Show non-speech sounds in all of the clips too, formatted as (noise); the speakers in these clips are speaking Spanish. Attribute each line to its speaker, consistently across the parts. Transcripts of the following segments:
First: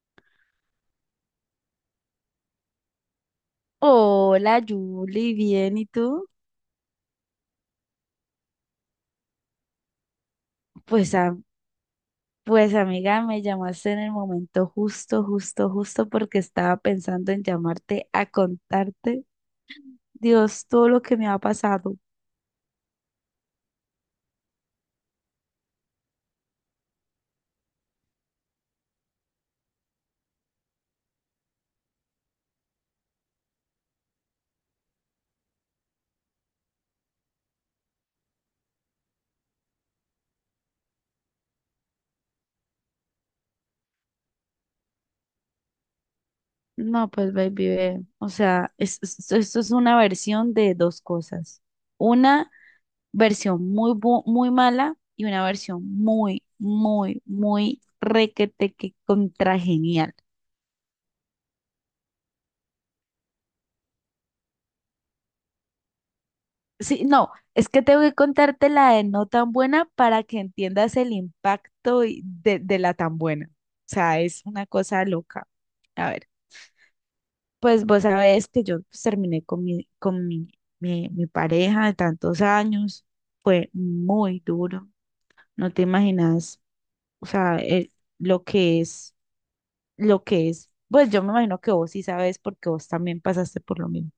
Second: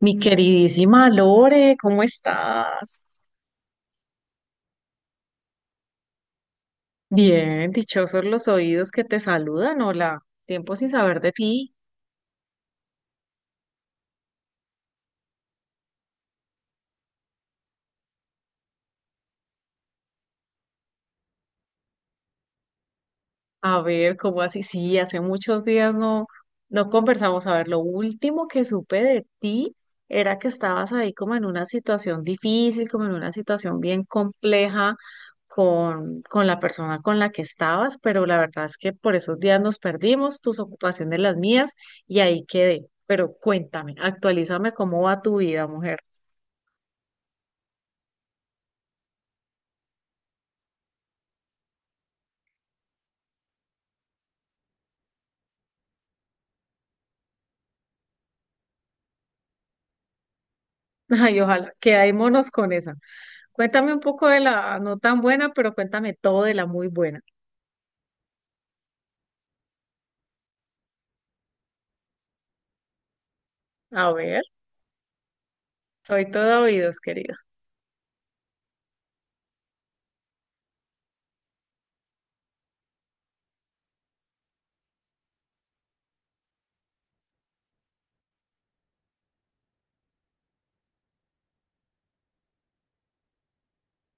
Speaker 1: Mi queridísima Lore, ¿cómo estás?
Speaker 2: Hola, Julie, bien, ¿y tú?
Speaker 1: Bien, dichosos los oídos que te saludan. Hola, tiempo sin
Speaker 2: Pues,
Speaker 1: saber de
Speaker 2: a-
Speaker 1: ti.
Speaker 2: pues amiga, me llamaste en el momento justo, justo, justo porque estaba pensando en llamarte a contarte, Dios, todo lo que me ha pasado.
Speaker 1: A ver, ¿cómo así? Sí, hace muchos días no conversamos. A ver, lo último que supe de ti era que estabas ahí como en una situación difícil, como en una situación bien compleja con la persona con la que estabas, pero la verdad es que por esos días nos perdimos, tus ocupaciones, las mías, y ahí quedé. Pero cuéntame, actualízame cómo va tu vida, mujer.
Speaker 2: No, pues baby, ve, o sea, esto es una versión de dos cosas. Una versión muy mala y una versión muy, muy, muy requete que contra.
Speaker 1: (laughs) Ay, ojalá, quedémonos con esa. Cuéntame un poco de la no tan buena, pero cuéntame todo de la muy
Speaker 2: Sí,
Speaker 1: buena.
Speaker 2: no, es que tengo que contarte la de no tan buena para que entiendas el impacto de la tan buena. O
Speaker 1: A
Speaker 2: sea,
Speaker 1: ver.
Speaker 2: es una cosa loca. A
Speaker 1: Soy
Speaker 2: ver,
Speaker 1: todo oídos, querido.
Speaker 2: pues vos sabés que yo pues, terminé con mi pareja de tantos años. Fue muy duro. No te imaginas, o sea, lo que es, lo que es. Pues yo me imagino que vos sí sabes porque vos también pasaste por lo mismo.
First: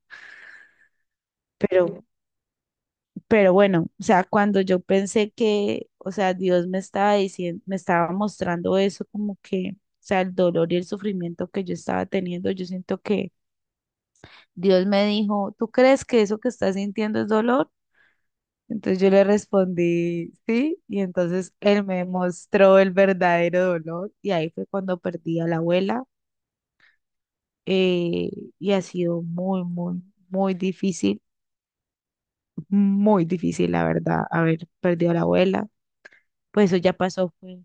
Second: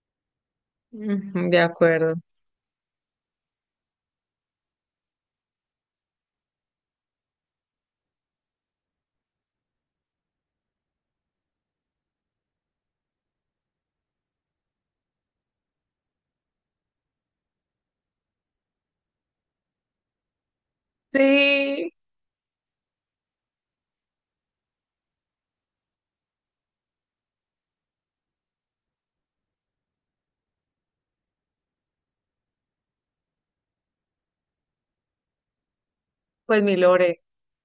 Speaker 1: Ujú, de
Speaker 2: Pero
Speaker 1: acuerdo.
Speaker 2: Pero bueno, o sea, cuando yo pensé que, o sea, Dios me estaba diciendo, me estaba mostrando eso como que, o sea, el dolor y el sufrimiento que yo estaba teniendo, yo siento que Dios me dijo, ¿tú crees que eso que estás sintiendo es dolor? Entonces yo le respondí, sí, y entonces él
Speaker 1: Sí,
Speaker 2: me mostró el verdadero dolor y ahí fue cuando perdí a la abuela, eh, y ha sido muy, muy, muy difícil, muy difícil, la verdad, haber perdido a la abuela.
Speaker 1: pues
Speaker 2: Pues
Speaker 1: mi
Speaker 2: eso ya
Speaker 1: Lore,
Speaker 2: pasó, fue...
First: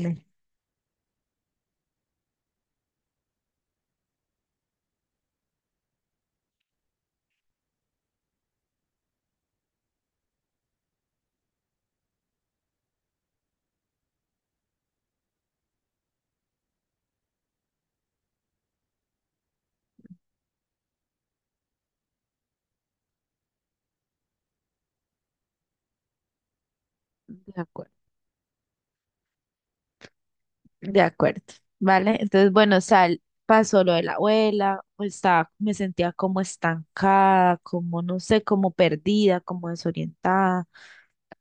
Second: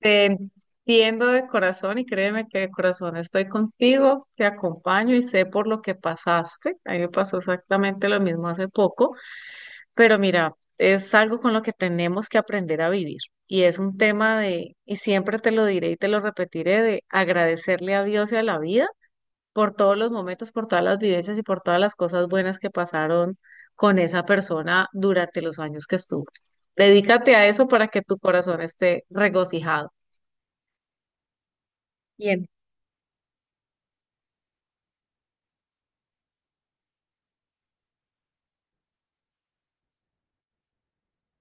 Speaker 1: te entiendo de corazón y créeme que de corazón estoy contigo, te acompaño y sé por lo que pasaste. A mí me pasó exactamente lo mismo hace poco, pero mira, es algo con lo que tenemos que aprender a vivir. Y es un tema de, y siempre te lo diré y te lo repetiré, de agradecerle a Dios y a la vida por todos los momentos, por todas las vivencias y por todas las cosas buenas que pasaron con esa persona durante los años que estuvo. Dedícate a
Speaker 2: De
Speaker 1: eso para
Speaker 2: acuerdo,
Speaker 1: que tu corazón esté regocijado.
Speaker 2: de acuerdo, ¿vale?
Speaker 1: Y en
Speaker 2: Entonces, bueno, sal, pasó lo de la abuela, pues, estaba, me sentía como estancada, como, no sé, como perdida, como desorientada,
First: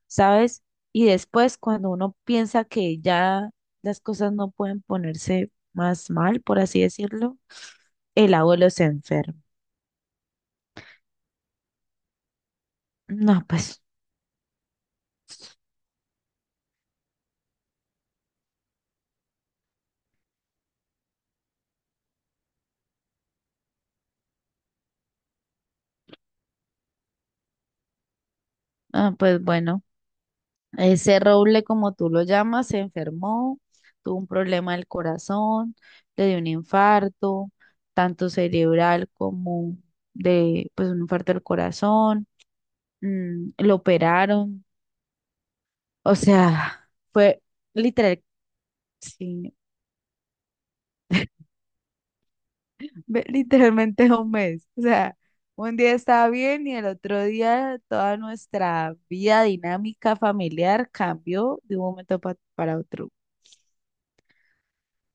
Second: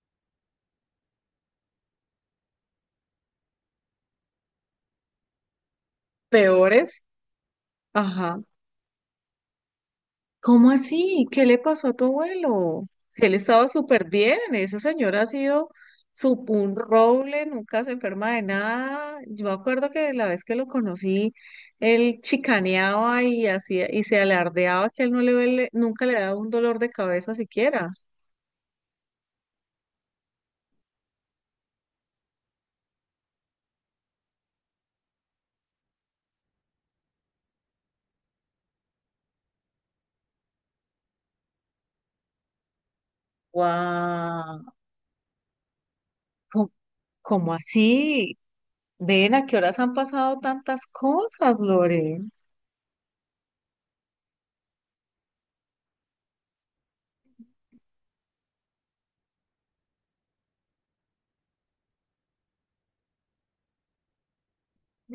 Speaker 2: ¿sabes? Y después, cuando uno piensa que ya las cosas no pueden ponerse más mal, por así
Speaker 1: peores,
Speaker 2: decirlo, el
Speaker 1: ajá.
Speaker 2: abuelo se enferma.
Speaker 1: ¿Cómo así? ¿Qué le pasó a tu abuelo? Él
Speaker 2: No,
Speaker 1: estaba
Speaker 2: pues,
Speaker 1: súper bien, esa señora ha sido un roble, nunca se enferma de nada. Yo me acuerdo que la vez que lo conocí, él chicaneaba y hacía y se alardeaba que él nunca le daba un dolor de cabeza siquiera.
Speaker 2: ah, pues bueno. Ese Roble, como tú lo llamas, se enfermó, tuvo un problema del corazón, le dio un infarto, tanto cerebral como de, pues, un infarto del corazón, lo
Speaker 1: ¡Guau!
Speaker 2: operaron, o
Speaker 1: ¿Cómo,
Speaker 2: sea, fue
Speaker 1: cómo
Speaker 2: literal,
Speaker 1: así? Ven, ¿a
Speaker 2: sí,
Speaker 1: qué horas han pasado tantas cosas, Lore?
Speaker 2: literalmente 1 mes, o sea, un día estaba bien y el otro día toda nuestra vida dinámica familiar cambió de un para otro.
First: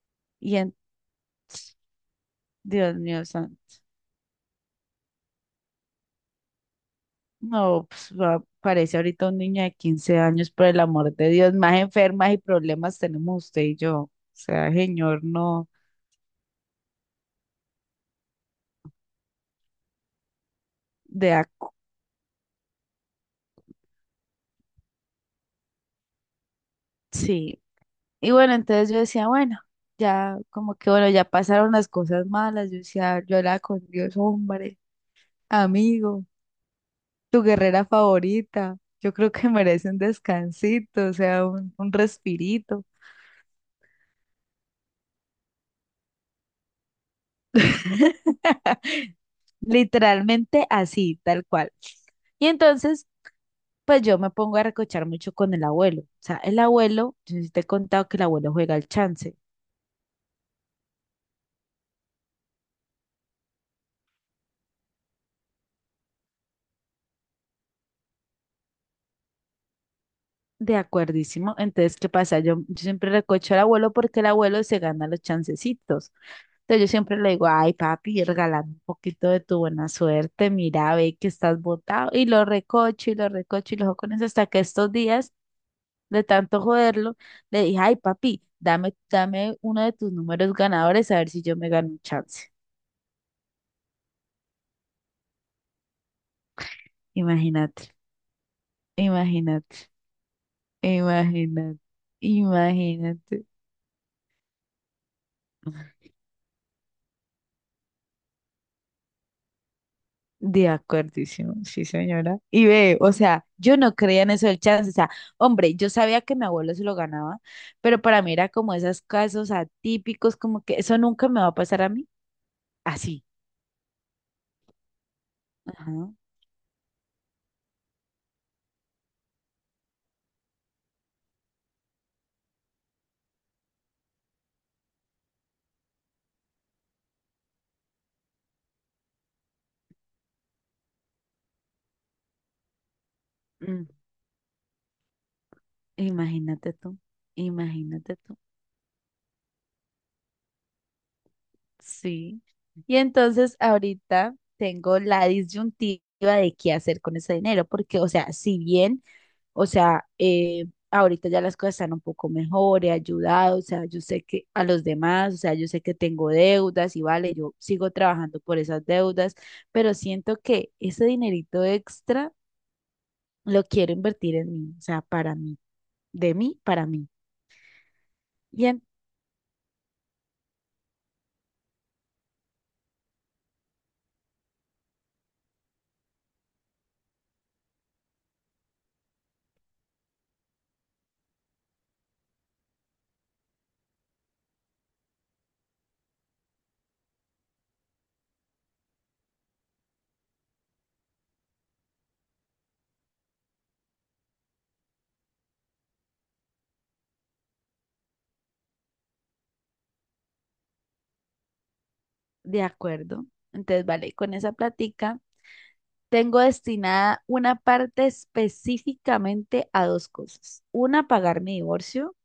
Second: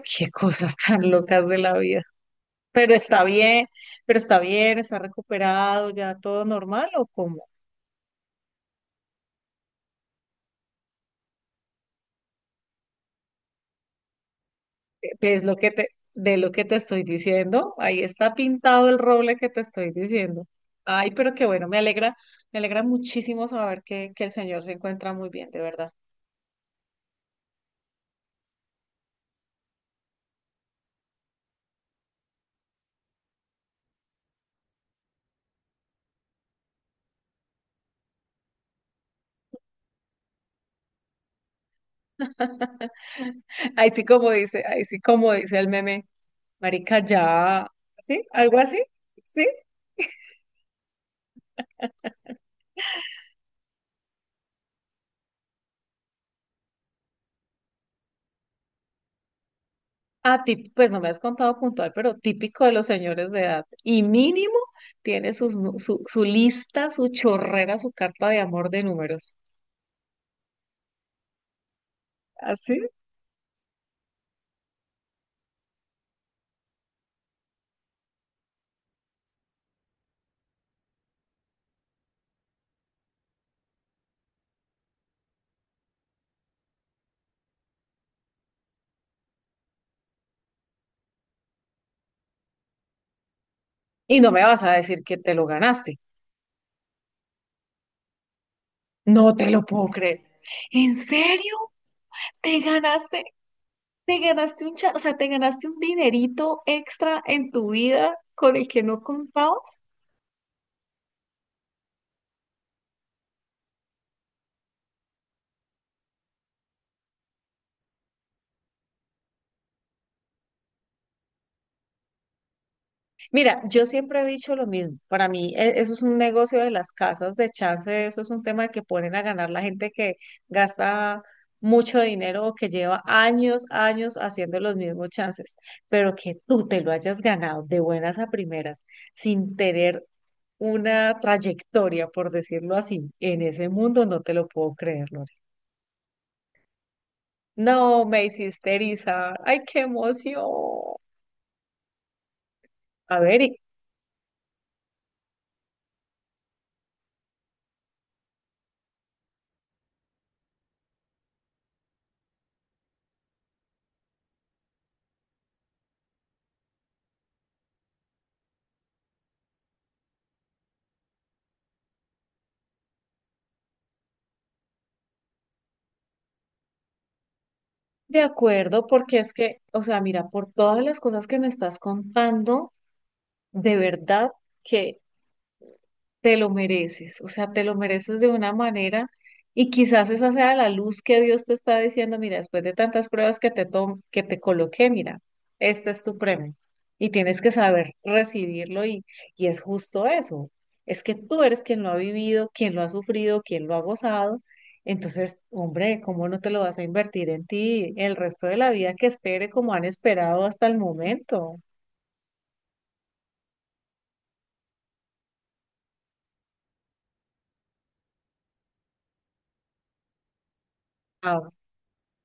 Speaker 1: Qué
Speaker 2: Y
Speaker 1: cosas
Speaker 2: en,
Speaker 1: tan locas de la vida. Pero
Speaker 2: Dios
Speaker 1: está
Speaker 2: mío, santo.
Speaker 1: bien, pero está bien, ¿está recuperado, ya todo normal o cómo?
Speaker 2: No, pues, parece ahorita un niño de 15 años, por el amor de Dios, más enfermas y problemas tenemos usted y yo. O sea, señor,
Speaker 1: Es lo
Speaker 2: no,
Speaker 1: que te, de lo que te estoy diciendo, ahí está pintado el roble que te estoy diciendo. Ay,
Speaker 2: de
Speaker 1: pero qué bueno,
Speaker 2: acu-
Speaker 1: me alegra muchísimo saber que el señor se encuentra muy bien, de verdad.
Speaker 2: sí. Y bueno, entonces yo decía, bueno, ya como que bueno, ya pasaron las cosas malas. Yo decía, yo era con Dios, hombre, amigo, tu guerrera favorita. Yo creo que merece un descansito, o sea, un respirito.
Speaker 1: (laughs) Ahí sí como dice, ahí sí como dice el meme, marica, ya, ¿sí? ¿Algo así?
Speaker 2: (laughs)
Speaker 1: ¿Sí? (laughs)
Speaker 2: Literalmente así, tal cual. Y entonces pues yo me pongo a recochar mucho con el abuelo. O sea, el abuelo, yo sí te he contado que el abuelo juega al chance.
Speaker 1: Ah, pues no me has contado puntual, pero típico de los señores de edad. Y mínimo tiene su lista, su chorrera, su carta de amor de números.
Speaker 2: De acuerdísimo. Entonces, ¿qué pasa? Yo,
Speaker 1: ¿Así?
Speaker 2: yo siempre recocho al abuelo porque el abuelo se gana los chancecitos. Entonces yo siempre le digo, ay papi, regálame un poquito de tu buena suerte, mira, ve que estás botado. Y lo recocho y lo recocho y lo juego con eso hasta que estos días, de tanto joderlo, le dije, ay papi, dame, dame uno de tus números ganadores a ver si yo me gano un chance.
Speaker 1: Y no me vas a decir que te lo ganaste.
Speaker 2: Imagínate,
Speaker 1: No te lo puedo
Speaker 2: imagínate.
Speaker 1: creer. ¿En serio?
Speaker 2: Imagínate,
Speaker 1: ¿Te ganaste?
Speaker 2: imagínate.
Speaker 1: O sea, te ganaste un dinerito extra en tu vida con el que no contabas?
Speaker 2: De acuerdísimo, sí, señora. Y ve, o sea, yo no creía en eso del chance. O sea, hombre, yo sabía que mi abuelo se lo ganaba, pero para mí era como esos casos atípicos, como que eso nunca me va a pasar a mí. Así.
Speaker 1: Mira, yo siempre he dicho lo mismo. Para mí, eso es
Speaker 2: Ajá.
Speaker 1: un negocio de las casas de chance, eso es un tema de que ponen a ganar la gente que gasta mucho dinero o que lleva años, años haciendo los mismos chances. Pero que tú te lo hayas ganado de buenas a primeras, sin tener una trayectoria, por decirlo así, en ese
Speaker 2: Mm,
Speaker 1: mundo, no te lo puedo creer, Lore.
Speaker 2: imagínate tú,
Speaker 1: No,
Speaker 2: imagínate
Speaker 1: me
Speaker 2: tú.
Speaker 1: hiciste erizar. ¡Ay, qué emoción!
Speaker 2: Sí. Y
Speaker 1: A ver, ¿y,
Speaker 2: entonces ahorita tengo la disyuntiva de qué hacer con ese dinero, porque, o sea, si bien... O sea, ahorita ya las cosas están un poco mejor, he ayudado, o sea, yo sé que a los demás, o sea, yo sé que tengo deudas y vale, yo sigo trabajando por esas deudas, pero siento que ese dinerito extra lo quiero invertir en mí, o sea, para mí, de mí, para mí.
Speaker 1: de
Speaker 2: Bien,
Speaker 1: acuerdo, porque es que, o sea, mira, por todas las cosas que me estás contando, de verdad que te lo mereces, o sea, te lo mereces de una manera y quizás esa sea la luz que Dios te está diciendo, mira, después de tantas pruebas que que te coloqué, mira, este es tu premio y tienes que saber recibirlo y es justo eso, es que tú eres quien lo ha vivido, quien lo ha sufrido, quien lo ha gozado, entonces, hombre, ¿cómo no te lo vas a invertir en ti el resto de la vida que espere como han esperado hasta el momento?
Speaker 2: de acuerdo. Entonces, vale, con esa plática tengo destinada una parte específicamente a dos cosas. Una, pagar mi divorcio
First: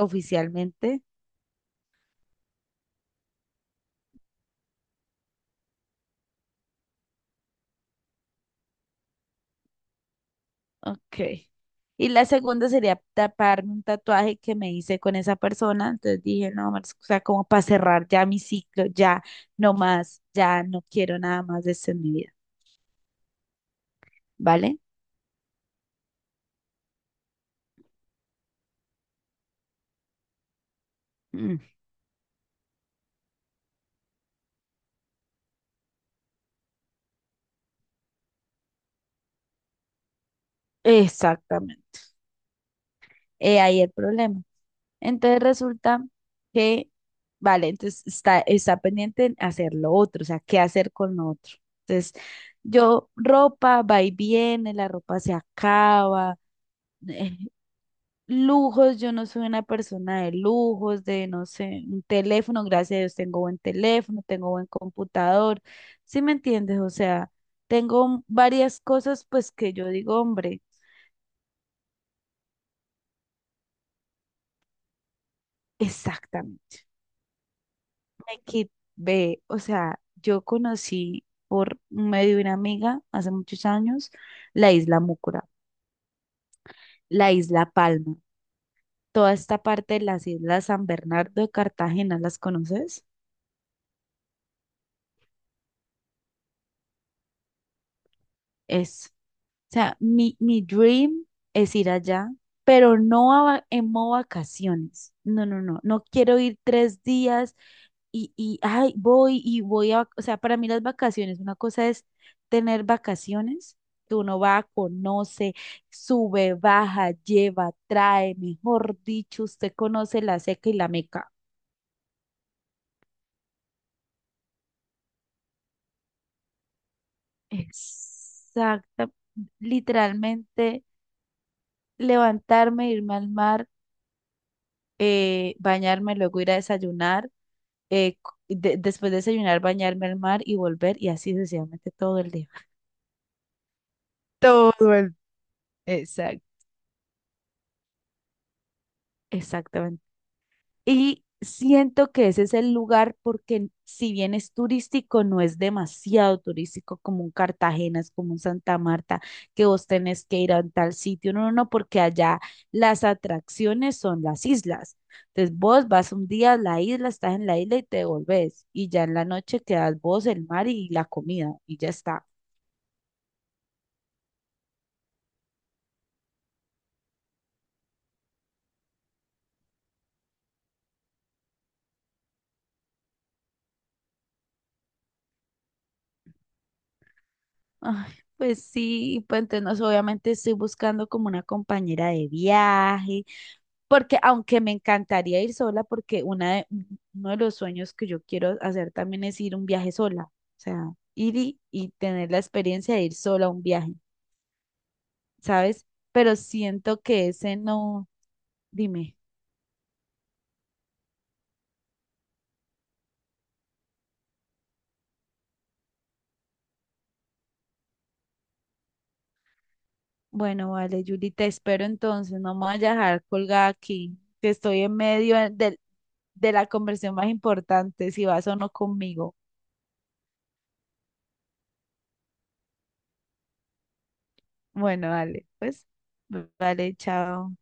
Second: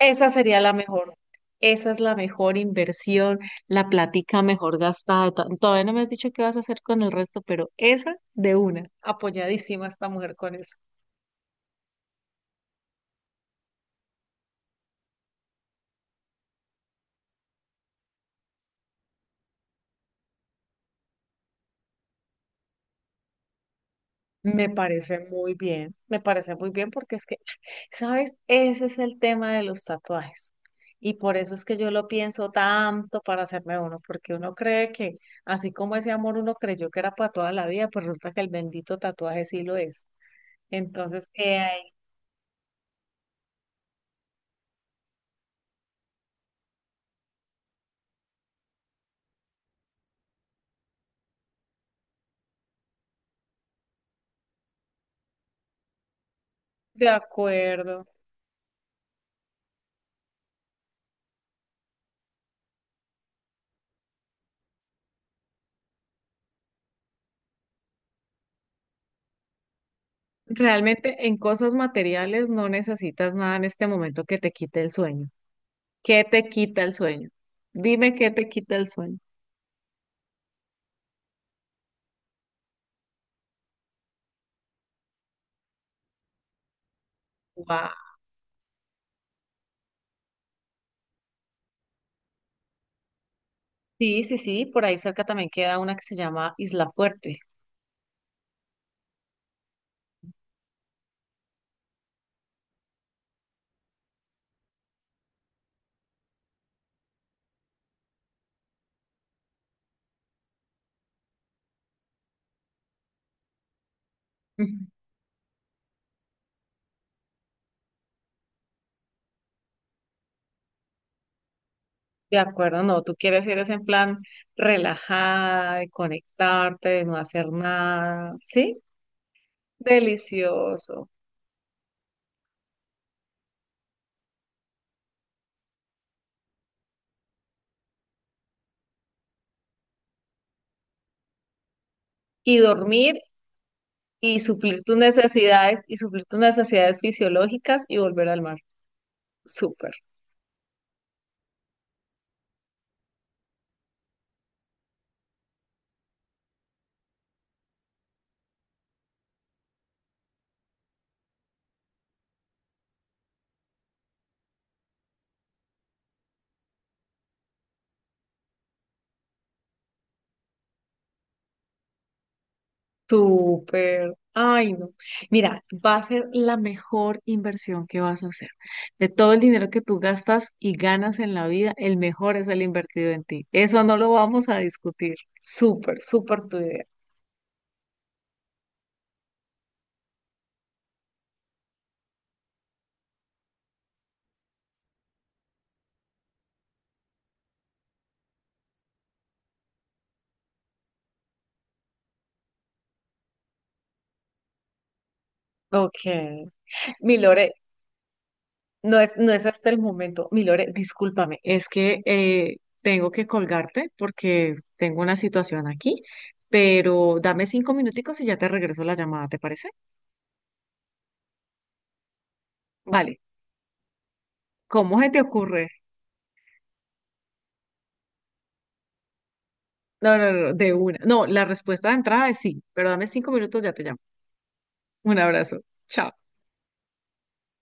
Speaker 1: Esa sería la mejor. Esa es la mejor inversión, la plática mejor gastada. Todavía no me has dicho qué vas a hacer con el resto, pero esa de una, apoyadísima esta mujer con eso.
Speaker 2: Ok. Y la segunda sería taparme un tatuaje que me hice con esa persona. Entonces dije, no, Marce, o sea, como para cerrar ya mi ciclo, ya no más, ya no quiero nada más de esto en mi vida,
Speaker 1: Me
Speaker 2: ¿vale?
Speaker 1: parece muy bien, me parece muy bien porque es que, ¿sabes? Ese es el tema de los tatuajes. Y por eso
Speaker 2: Mm,
Speaker 1: es que yo lo pienso tanto para hacerme uno, porque uno cree que, así como ese amor uno creyó que era para toda la vida, pues resulta que el bendito tatuaje sí lo es. Entonces, ahí,
Speaker 2: exactamente. He ahí el problema. Entonces resulta que, vale, entonces está, está pendiente en hacer lo otro, o sea, qué hacer con lo otro. Entonces, yo, ropa va y viene, la ropa se acaba.
Speaker 1: de
Speaker 2: (laughs)
Speaker 1: acuerdo.
Speaker 2: Lujos, yo no soy una persona de lujos, de no sé, un teléfono, gracias a Dios tengo buen teléfono, tengo buen computador, ¿sí me entiendes? O sea, tengo varias cosas pues que yo digo, hombre,
Speaker 1: Realmente en cosas materiales no necesitas nada en este momento que te quite el sueño. ¿Qué te quita
Speaker 2: exactamente,
Speaker 1: el sueño? Dime qué te quita el sueño.
Speaker 2: ve, o sea, yo conocí por medio de una amiga hace muchos años la isla Mucura, la isla
Speaker 1: Guau.
Speaker 2: Palma, toda esta parte de las islas San Bernardo de Cartagena, ¿las conoces?
Speaker 1: Sí, sí, sí, por ahí cerca también queda una que se llama Isla Fuerte.
Speaker 2: Es... O sea, mi dream es ir allá, pero no a va- en modo vacaciones. No, no, no. No quiero ir 3 días ay, voy y voy a, o sea, para mí las vacaciones, una cosa es tener vacaciones, que uno va,
Speaker 1: Ujú.
Speaker 2: conoce, sube, baja, lleva, trae, mejor dicho, usted conoce la seca y la meca.
Speaker 1: De acuerdo, no, tú quieres ir es en plan relajada, de conectarte, de no hacer nada, ¿sí?
Speaker 2: Exacta, literalmente
Speaker 1: Delicioso.
Speaker 2: levantarme, irme al mar, bañarme, luego ir a desayunar, eh, después de desayunar, bañarme al mar y volver y así sucesivamente todo el día.
Speaker 1: Y dormir y
Speaker 2: Todo
Speaker 1: suplir tus
Speaker 2: el...
Speaker 1: necesidades y suplir tus
Speaker 2: Exacto.
Speaker 1: necesidades fisiológicas y volver al mar. Súper.
Speaker 2: Exactamente. Y siento que ese es el lugar porque si bien es turístico, no es demasiado turístico como un Cartagena, es como un Santa Marta, que vos tenés que ir a un tal sitio. No, no, no, porque allá las atracciones son las islas. Entonces vos vas un día a la isla, estás en la isla y te volvés. Y ya en la noche quedas vos, el mar y la comida y ya está.
Speaker 1: Súper. Ay, no. Mira, va a ser la mejor inversión que vas a hacer. De todo el dinero que tú gastas y ganas en la vida, el mejor es el invertido en ti. Eso no lo vamos a discutir. Súper, súper tu idea.
Speaker 2: Ay, pues sí, y pues entonces no sé, obviamente estoy buscando como una compañera de viaje, porque aunque me encantaría ir sola, porque uno de los sueños que yo quiero hacer también es ir un viaje sola, o sea, ir y tener la experiencia de ir sola a un viaje, ¿sabes?
Speaker 1: Ok.
Speaker 2: Pero siento
Speaker 1: Mi
Speaker 2: que
Speaker 1: Lore,
Speaker 2: ese no,
Speaker 1: no es,
Speaker 2: dime,
Speaker 1: no es hasta el momento. Mi Lore, discúlpame, es que tengo que colgarte porque tengo una situación aquí, pero dame 5 minuticos y ya te regreso la llamada, ¿te parece?
Speaker 2: bueno, vale, Yuli, te espero entonces, no me voy a
Speaker 1: Vale.
Speaker 2: dejar colgada aquí, que estoy en
Speaker 1: ¿Cómo se te
Speaker 2: medio
Speaker 1: ocurre?
Speaker 2: de la conversión más importante, si vas o no conmigo.
Speaker 1: No, no, no, de una. No, la respuesta de entrada es sí, pero dame 5 minutos, ya te llamo.
Speaker 2: Bueno,
Speaker 1: Un
Speaker 2: vale,
Speaker 1: abrazo.
Speaker 2: pues,
Speaker 1: Chao.
Speaker 2: vale, chao.